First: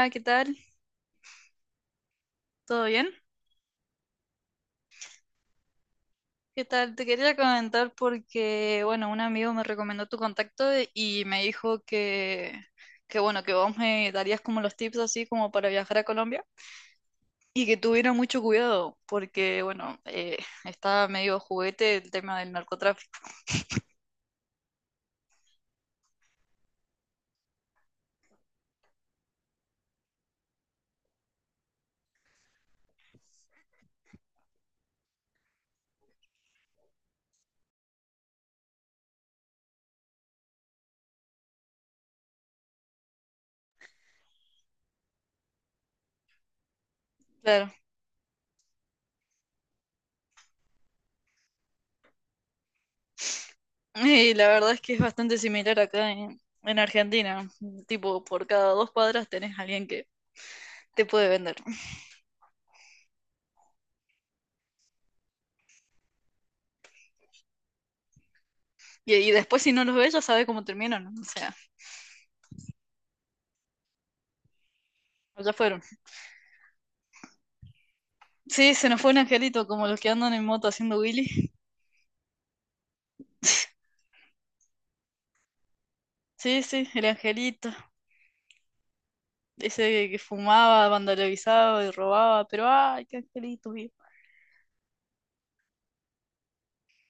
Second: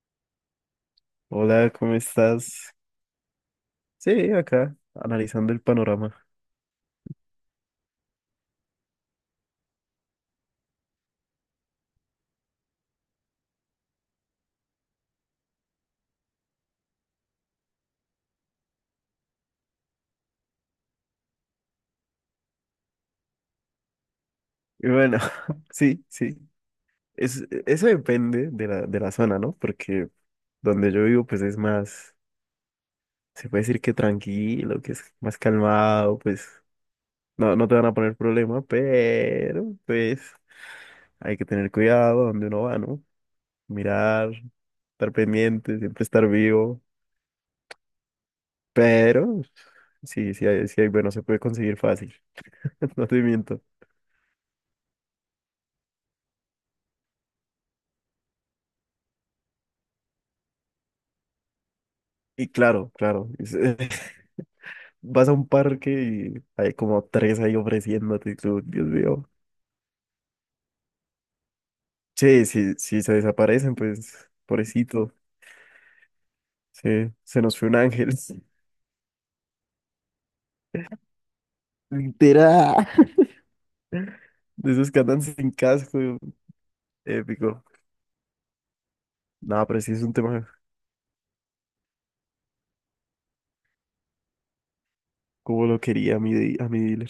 Hola, ¿qué tal? Hola, ¿cómo estás? ¿Todo bien? Sí, acá, analizando el panorama. ¿Qué tal? Te quería comentar porque, bueno, un amigo me recomendó tu contacto y me dijo que, bueno, que vos me darías como los tips así como para viajar a Colombia y que tuviera mucho cuidado porque, bueno, está medio juguete el tema del narcotráfico. Y bueno, sí, sí. Eso depende de la zona, ¿no? Porque donde yo vivo, pues es más, se puede decir que tranquilo, que es más calmado, pues no te van a poner problema, pero pues hay que tener cuidado donde uno va, ¿no? Mirar, estar pendiente, siempre estar vivo. Claro. Pero sí, sí hay, bueno, se puede conseguir fácil. No te miento. Y la verdad es que es bastante similar acá en Argentina. Tipo, por cada dos cuadras tenés a alguien que te puede vender. Y claro, claro. Vas a un parque y hay como tres ahí ofreciéndote, y tú, Dios Y, mío. y después si no los ves ya sabes cómo terminan. O sea, Sí, sí, sí, se desaparecen, pues, pobrecito. ya fueron. Sí, se nos fue un ángel. Sí, se nos fue un angelito, como los que andan en moto haciendo Willy. Literal. De esos que andan sin casco, Sí, sí, el épico. angelito. No, pero sí es Ese un que tema fumaba, vandalizaba y robaba, pero ay, qué angelito, viejo. como lo quería a a mi dealer.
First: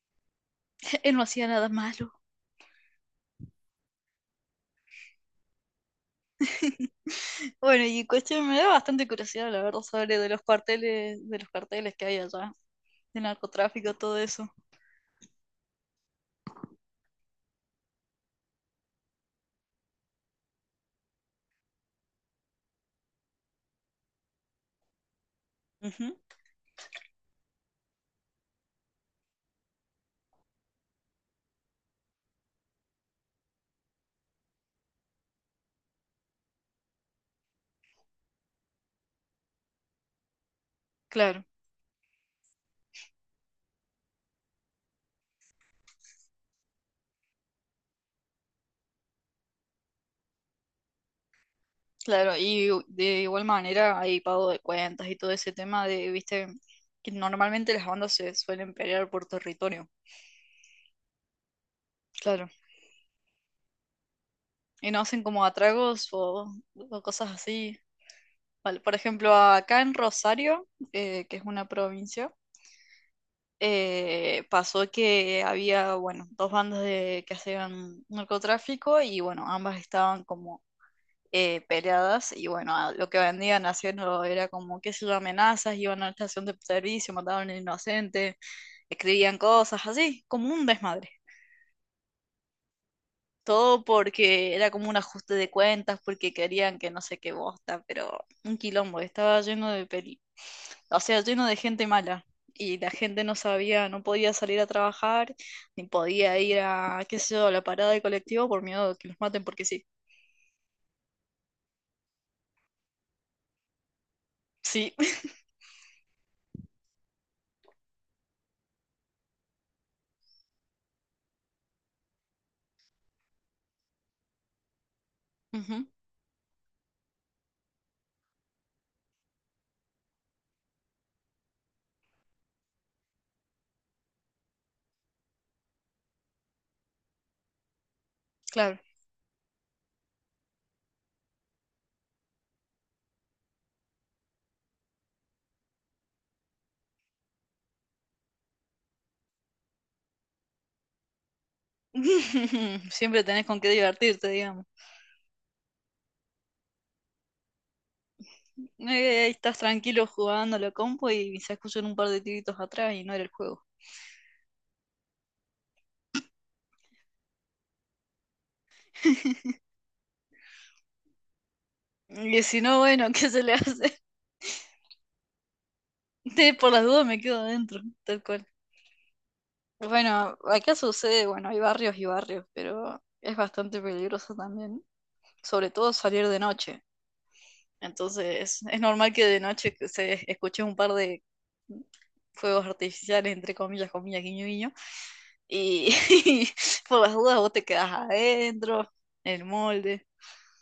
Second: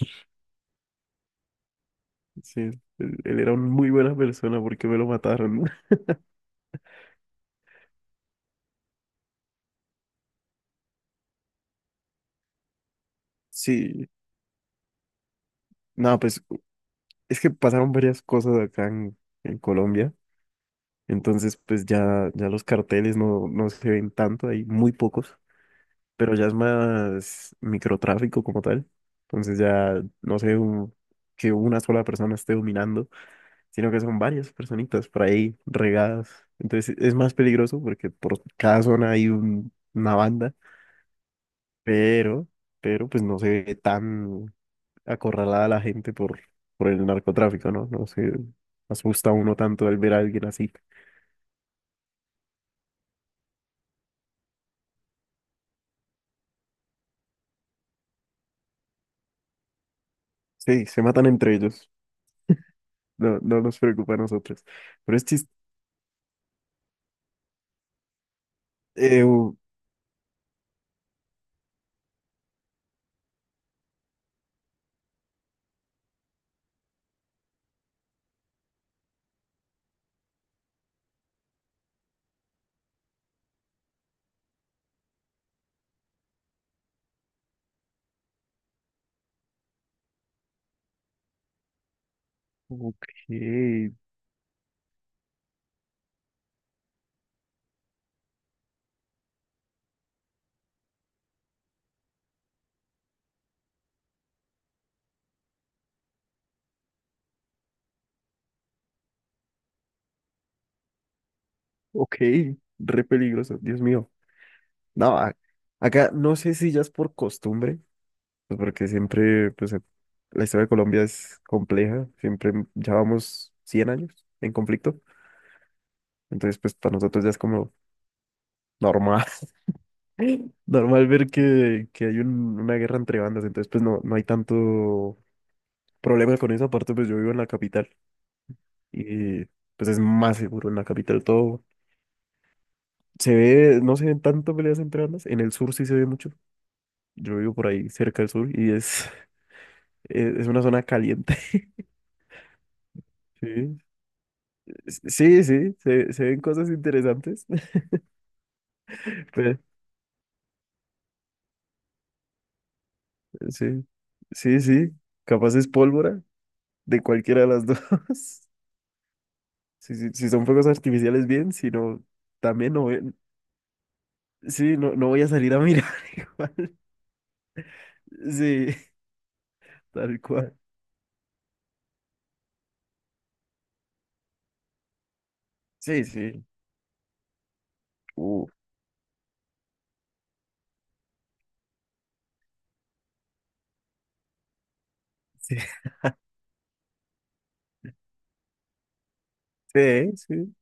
Él no hacía nada malo. Sí, él era una muy buena persona porque me lo mataron. Bueno, y cuestión, me da bastante curiosidad, la verdad, sobre de los carteles que hay allá, de narcotráfico, Sí, todo eso. no, pues es que pasaron varias cosas acá en Colombia. Entonces, pues ya los carteles no se ven tanto, hay muy pocos. Ujú, Pero ya es más microtráfico como tal. Entonces ya no sé que una sola persona esté dominando, sino que son varias personitas por ahí regadas. Entonces es más peligroso porque por cada zona hay una banda, claro, pero, pero pues no se ve tan acorralada la gente por el narcotráfico, ¿no? No se asusta uno tanto al ver a alguien así. claro. Y de igual manera hay pago de cuentas y todo ese tema de, viste, que normalmente las bandas se suelen pelear por territorio. Sí, se matan entre ellos. Claro. No, no nos preocupa a nosotros. Y no Pero hacen es como chiste. atragos o cosas así. Vale, por Eh, ejemplo, u- acá en Rosario, que es una provincia, pasó que había, bueno, dos bandas de, que hacían narcotráfico y, bueno, ambas estaban como peleadas y, bueno, lo que vendían haciendo era como, qué sé yo, amenazas, iban a la estación de servicio, mataban a un inocente, escribían cosas así, como un desmadre. ok. Todo porque era como un ajuste de cuentas, porque querían que no sé qué bosta, pero un quilombo, estaba lleno de peli, o sea, lleno de gente mala. Y la gente no sabía, no podía salir a trabajar, ni podía ir a, qué sé yo, a la parada del colectivo por miedo de que los maten, porque sí. Ok, re peligroso, Dios mío. Sí, No, acá no sé si ya es por costumbre, pues porque siempre, pues la historia de Colombia es compleja, siempre ya vamos 100 años en conflicto, ujú, entonces pues para nosotros ya es como normal, normal ver que hay una guerra entre bandas, entonces pues no hay tanto problema con eso, aparte pues yo vivo en la capital claro. y pues es más seguro en la capital todo. No se ven tanto peleas entre bandas, en el sur sí se ve mucho. Yo vivo por ahí cerca del sur y es una zona caliente. Siempre tenés con qué divertirte, digamos. Sí, sí, sí, se ven cosas interesantes. Estás Pero, tranquilo jugando a la compu y se escuchan un par de tiritos atrás y no era el juego. sí, sí, sí. Capaz es pólvora de cualquiera de las dos. Si son fuegos artificiales, bien, si no, Y si también no, no, bueno, ¿qué se le hace? sí, no voy a salir a mirar Por igual. las dudas me quedo adentro, tal cual. Sí, tal Bueno, cual. acá sucede, bueno, hay barrios y barrios, pero es bastante peligroso también, sobre todo Sí, salir de sí. noche. Uh, Entonces, es normal que de noche que se escuche un par de fuegos artificiales, entre comillas, comillas, guiño, guiño. sí, Y, por las dudas vos te quedás adentro, en el molde. sí, sí.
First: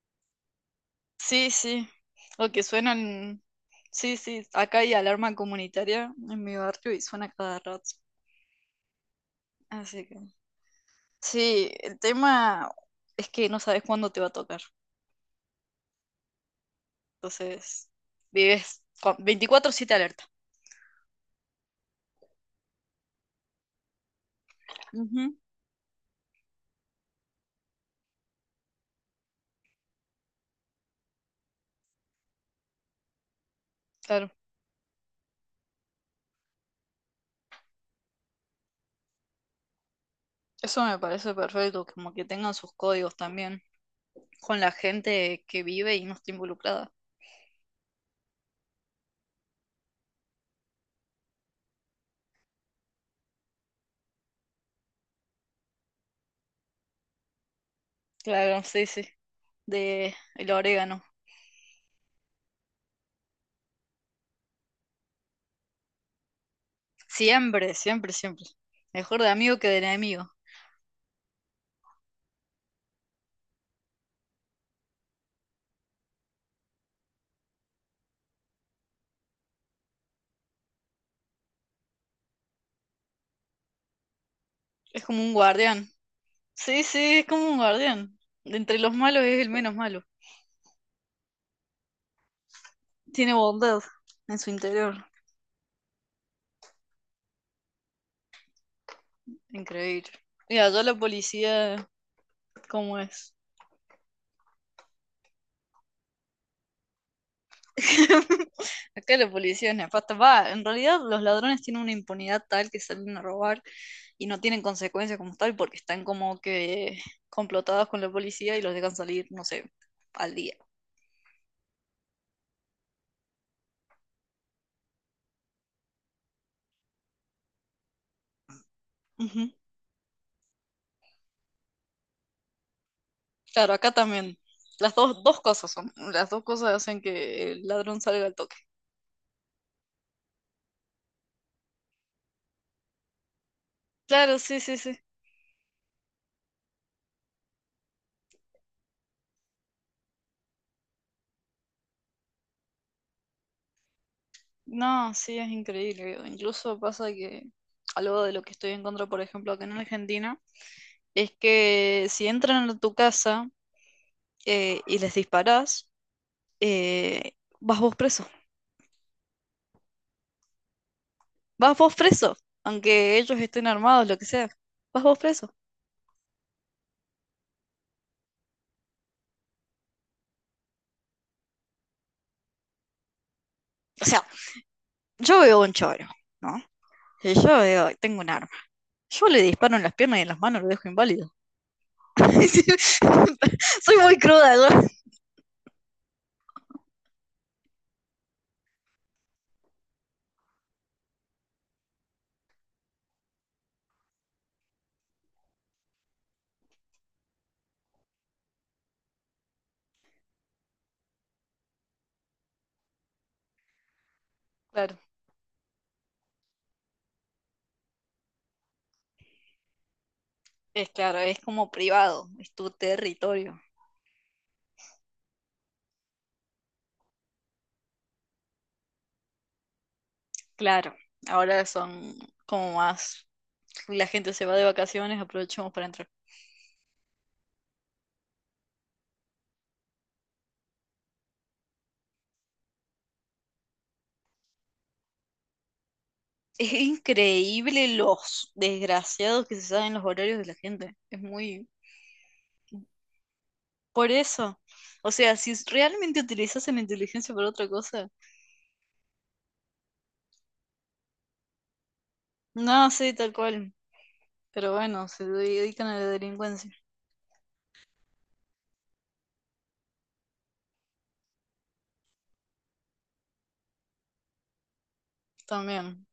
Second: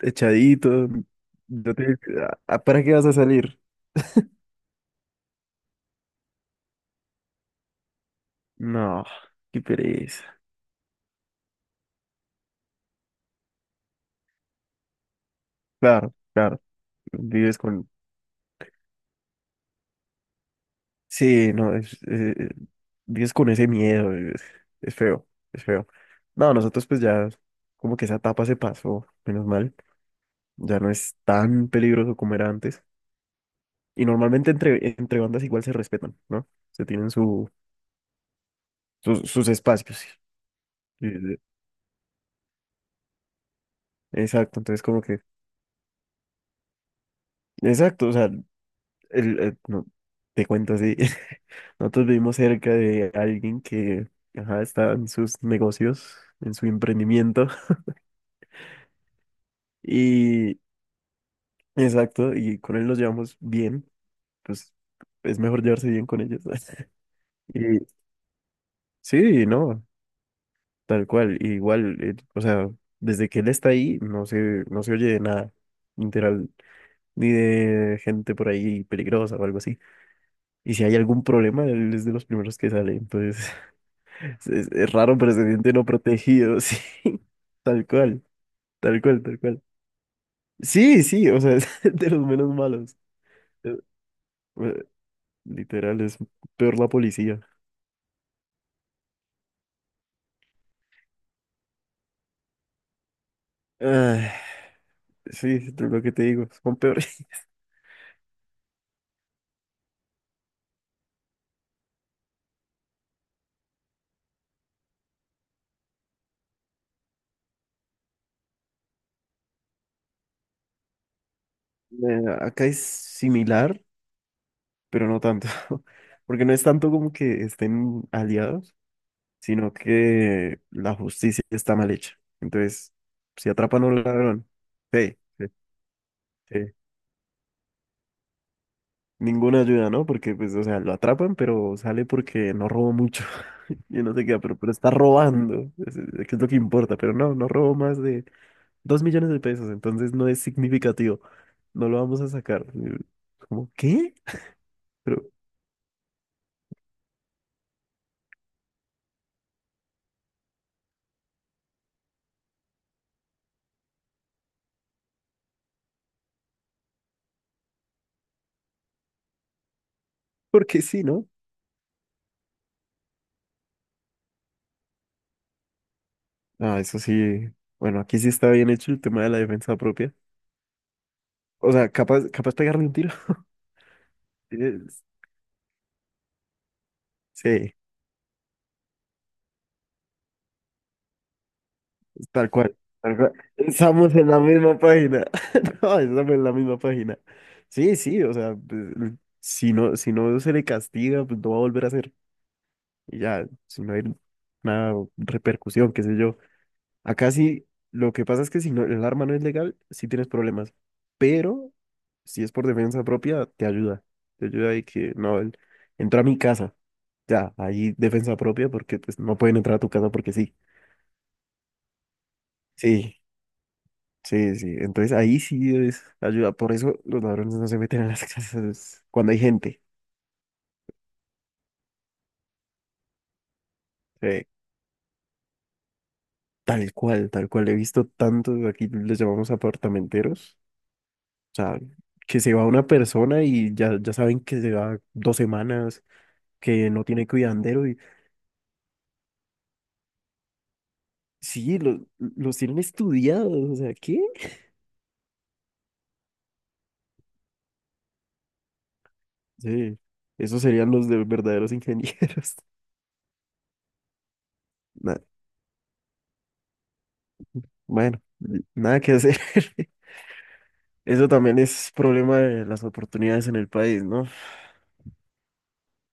Echadito. Sí, No sí. te- O que ¿Para qué vas a suenan. salir? Sí, sí. Acá hay alarma comunitaria en mi barrio y suena cada rato. No, qué Así que. pereza. Sí, el tema es que no sabes cuándo te va a tocar. Claro, claro. Vives con... Entonces, vives con 24/7 alerta. Sí, no, vives con ese miedo, es feo, Ujú, es feo. No, nosotros pues ya, como que esa etapa se pasó, menos mal. Ya no es tan peligroso como era antes. Y claro. normalmente entre bandas igual se respetan, ¿no? Se tienen su, sus sus espacios. Eso me parece Eh, perfecto, como que tengan sus códigos también con Exacto, la entonces como que... gente que vive y no está involucrada. Exacto, o sea, no, te cuento así. Nosotros vivimos cerca de alguien que ajá, está en sus negocios, en su emprendimiento. Claro, sí, sí. De el Y orégano. exacto, y con él nos llevamos bien. Pues es mejor llevarse bien con ellos. Siempre, Y siempre, siempre. Mejor de sí, amigo que de no, enemigo. tal cual. Igual, o sea, desde que él está ahí, no se oye de nada, literal, ni de gente por ahí peligrosa o algo así. Y si hay algún problema, él es de los primeros que sale. Entonces. Es Es raro, como pero un se siente no guardián. protegido, sí. Sí, sí, es como un Tal guardián. cual, De entre los tal malos cual, tal es el cual. menos malo. Sí, sí, o sea, es de los menos malos. Tiene Eh, bondad en su eh, interior. Literal, es peor la policía. Increíble. Mira allá la policía, ¿cómo es? Ah, sí, es lo que te digo, son peores. Acá la policía es nefasta. Va, en realidad los ladrones tienen una impunidad tal que salen a robar y no tienen consecuencias como tal porque están como que complotados con la policía y los dejan salir, no sé, al día. Acá es similar, pero no tanto. Porque no es tanto como que estén aliados, Ujú. sino que la justicia está mal hecha. Entonces, si Claro, atrapan a acá un también. ladrón, Las sí, dos, dos sí, cosas son. Las dos cosas sí. hacen que el ladrón salga al toque. Ninguna ayuda, ¿no? Porque, pues, o sea, lo atrapan, pero sale porque no robó mucho. Y no sé queda, Claro, pero, sí, pero sí, está sí. robando, que es lo que importa. Pero no robó más de 2 millones de pesos, entonces no es significativo. No lo vamos a sacar. ¿Cómo qué? No, Pero, sí, es increíble. Incluso pasa que algo de lo que estoy en contra, por ejemplo, acá en Argentina. Es que si entran a tu casa y les disparás, eh, vas vos preso. Porque sí, ¿no? Vas vos preso, aunque ellos estén armados, lo que sea. Vas vos preso. Ah, eso sí. Bueno, aquí sí está bien hecho el tema de la defensa propia. O sea, capaz, capaz pegarle un tiro. O sea, Es- yo veo un choro, ¿no? Y yo Sí. veo, tengo un arma. Yo le disparo en las piernas y en las manos, lo dejo inválido. Tal cual, tal cual. Soy Estamos muy en la cruda, misma yo. página. No, estamos en la misma página. Sí, sí, o sea, pues, si no, si no se le castiga, pues no va a volver a hacer. Y ya, si no hay una repercusión, qué sé yo. Acá sí, lo que pasa es que si no, el arma no es legal, sí tienes problemas. Pero si es por defensa propia, te ayuda. Te ayuda y Claro, que no, él entró a mi casa. Ya, ahí defensa propia porque pues no pueden entrar a tu casa porque sí. Claro, es como privado, es tu Sí, territorio. sí, sí, entonces ahí sí es ayuda. Por eso los ladrones no se meten a las casas cuando hay gente. Claro, ahora son como más, la gente se Eh, va de vacaciones, aprovechamos para entrar. Tal cual, tal cual. He visto tantos, aquí les llamamos apartamenteros. O sea, que se va una persona y ya saben que se va 2 semanas, Es que no tiene cuidandero. increíble Y los desgraciados que se saben los horarios de la gente. Es muy... sí, los tienen estudiados. O sea, Por ¿qué? eso. O sea, si realmente utilizasen la inteligencia para otra cosa. Sí, esos serían los de verdaderos ingenieros. No, sí, tal cual. Pero bueno, Na- se dedican a la delincuencia bueno, nada que hacer. Eso también es problema de las oportunidades en el país, ¿no? también.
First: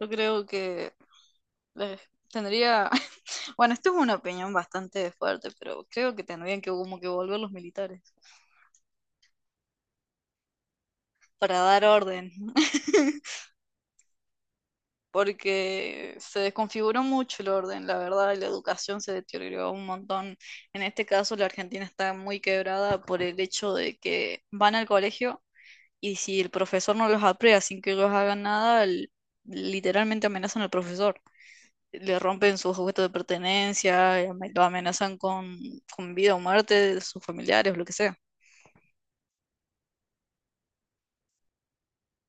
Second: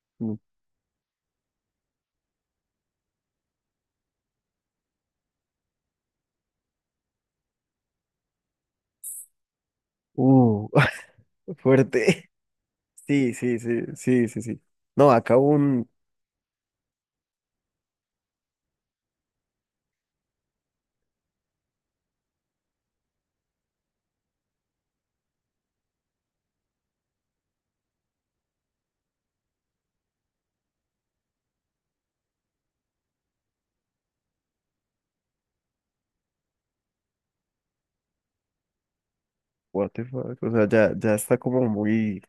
Yo Mm. creo que eh, tendría... Bueno, esto es una opinión bastante fuerte, pero creo que tendrían que como que volver los militares Uh, para dar orden. Fuerte. Sí, sí, sí, sí, sí, sí. No, acá un... Porque se desconfiguró mucho el orden, la verdad, y la educación se deterioró un montón. En este caso, la Argentina está muy quebrada por el hecho de que van al colegio y si el profesor no los aprea sin que ellos hagan nada, literalmente amenazan al profesor. Le rompen sus objetos de pertenencia, y lo amenazan con vida o muerte de sus familiares, lo que sea. What the fuck? O sea, ya está como muy...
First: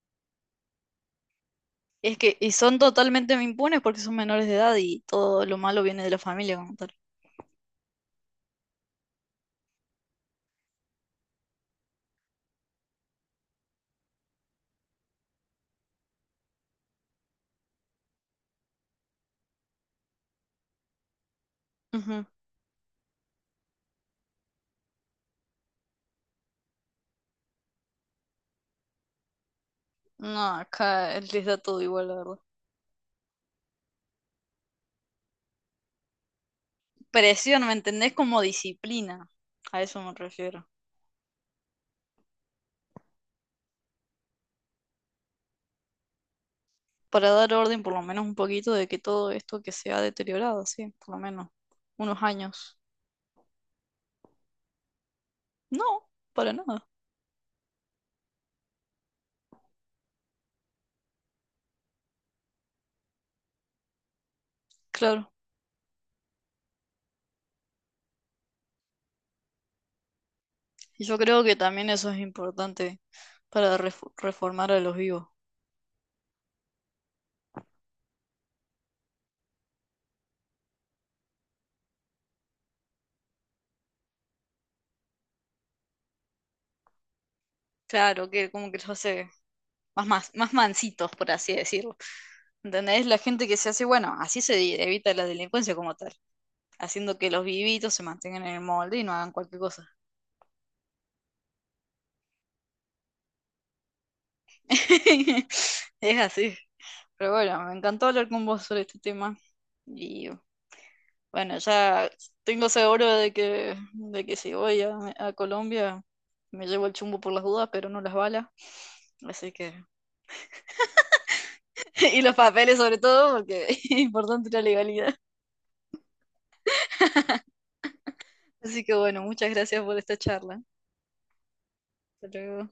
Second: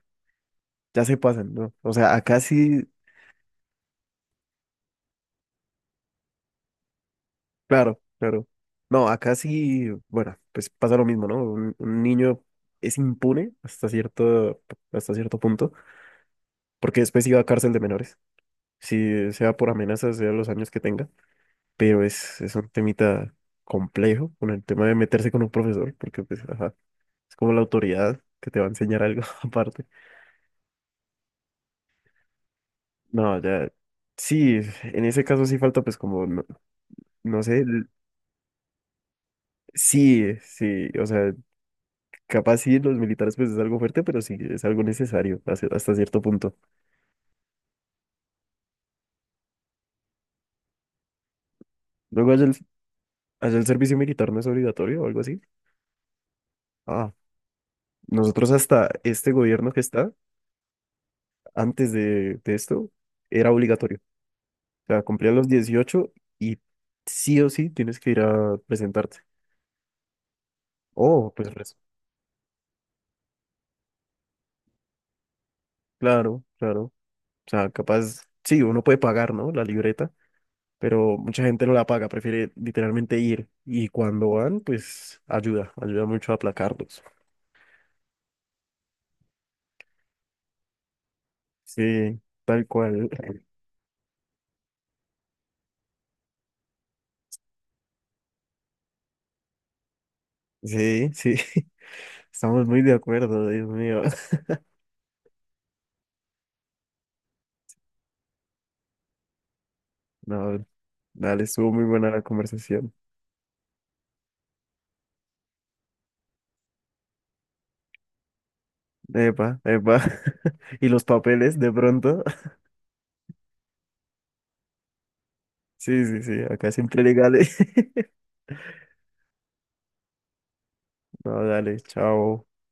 Ya se pasan, ¿no? O sea, Es que, acá y son sí, totalmente impunes porque son menores de edad y todo lo malo viene de la familia como tal. claro, claro. No, acá sí, bueno, pues pasa lo mismo, ¿no? Un niño es impune hasta cierto punto, porque después iba a cárcel de menores, si sea por amenazas, sea los años que tenga, pero Ujú. es un temita complejo con el tema de meterse con un profesor, porque pues, ajá, es como la autoridad que te va a enseñar algo aparte. No, acá les da todo igual, la verdad. No, ya. Sí, en ese caso sí falta, pues, como, no, no sé. Presión, ¿me entendés? Como disciplina. A eso me Sí, refiero. sí. O sea, capaz sí, los militares, pues, es algo fuerte, pero sí, es algo necesario hasta cierto punto. Para dar orden, por lo menos un poquito, de que todo esto que se ha deteriorado, sí, por lo menos unos Luego, allá el, años. allá el servicio militar no es obligatorio o algo así. No, para nada, Ah, nosotros hasta este gobierno que está, antes de esto, era obligatorio. O sea, claro. cumplían los 18 y sí o sí tienes que ir a presentarte. Y yo Oh, creo pues, que también eso es importante para reformar a los vivos. claro, claro. O sea, capaz, sí, uno puede pagar, ¿no? La libreta, pero mucha gente no la paga, prefiere literalmente ir. Y cuando van, pues ayuda, ayuda mucho a aplacarlos. Claro, que como que los hace más, más, más mansitos, por así decirlo. Sí, tal ¿Entendés? cual. La gente que se hace, bueno, así se evita la delincuencia como tal, haciendo que los vivitos se mantengan en el molde y no hagan cualquier cosa. Sí, sí, estamos muy de acuerdo, Dios mío. Es así. Pero bueno, me encantó hablar con vos sobre este tema. Y No, dale, bueno, estuvo muy ya buena la tengo conversación. seguro de que si voy a Colombia me llevo el chumbo por las dudas, pero no las balas. Así Epa, que, epa. ¿Y los papeles de y pronto? los papeles sobre todo, porque es importante la legalidad. Sí, sí, sí, acá siempre legales. Así que bueno, muchas gracias por esta charla. No, dale, Hasta chao. luego.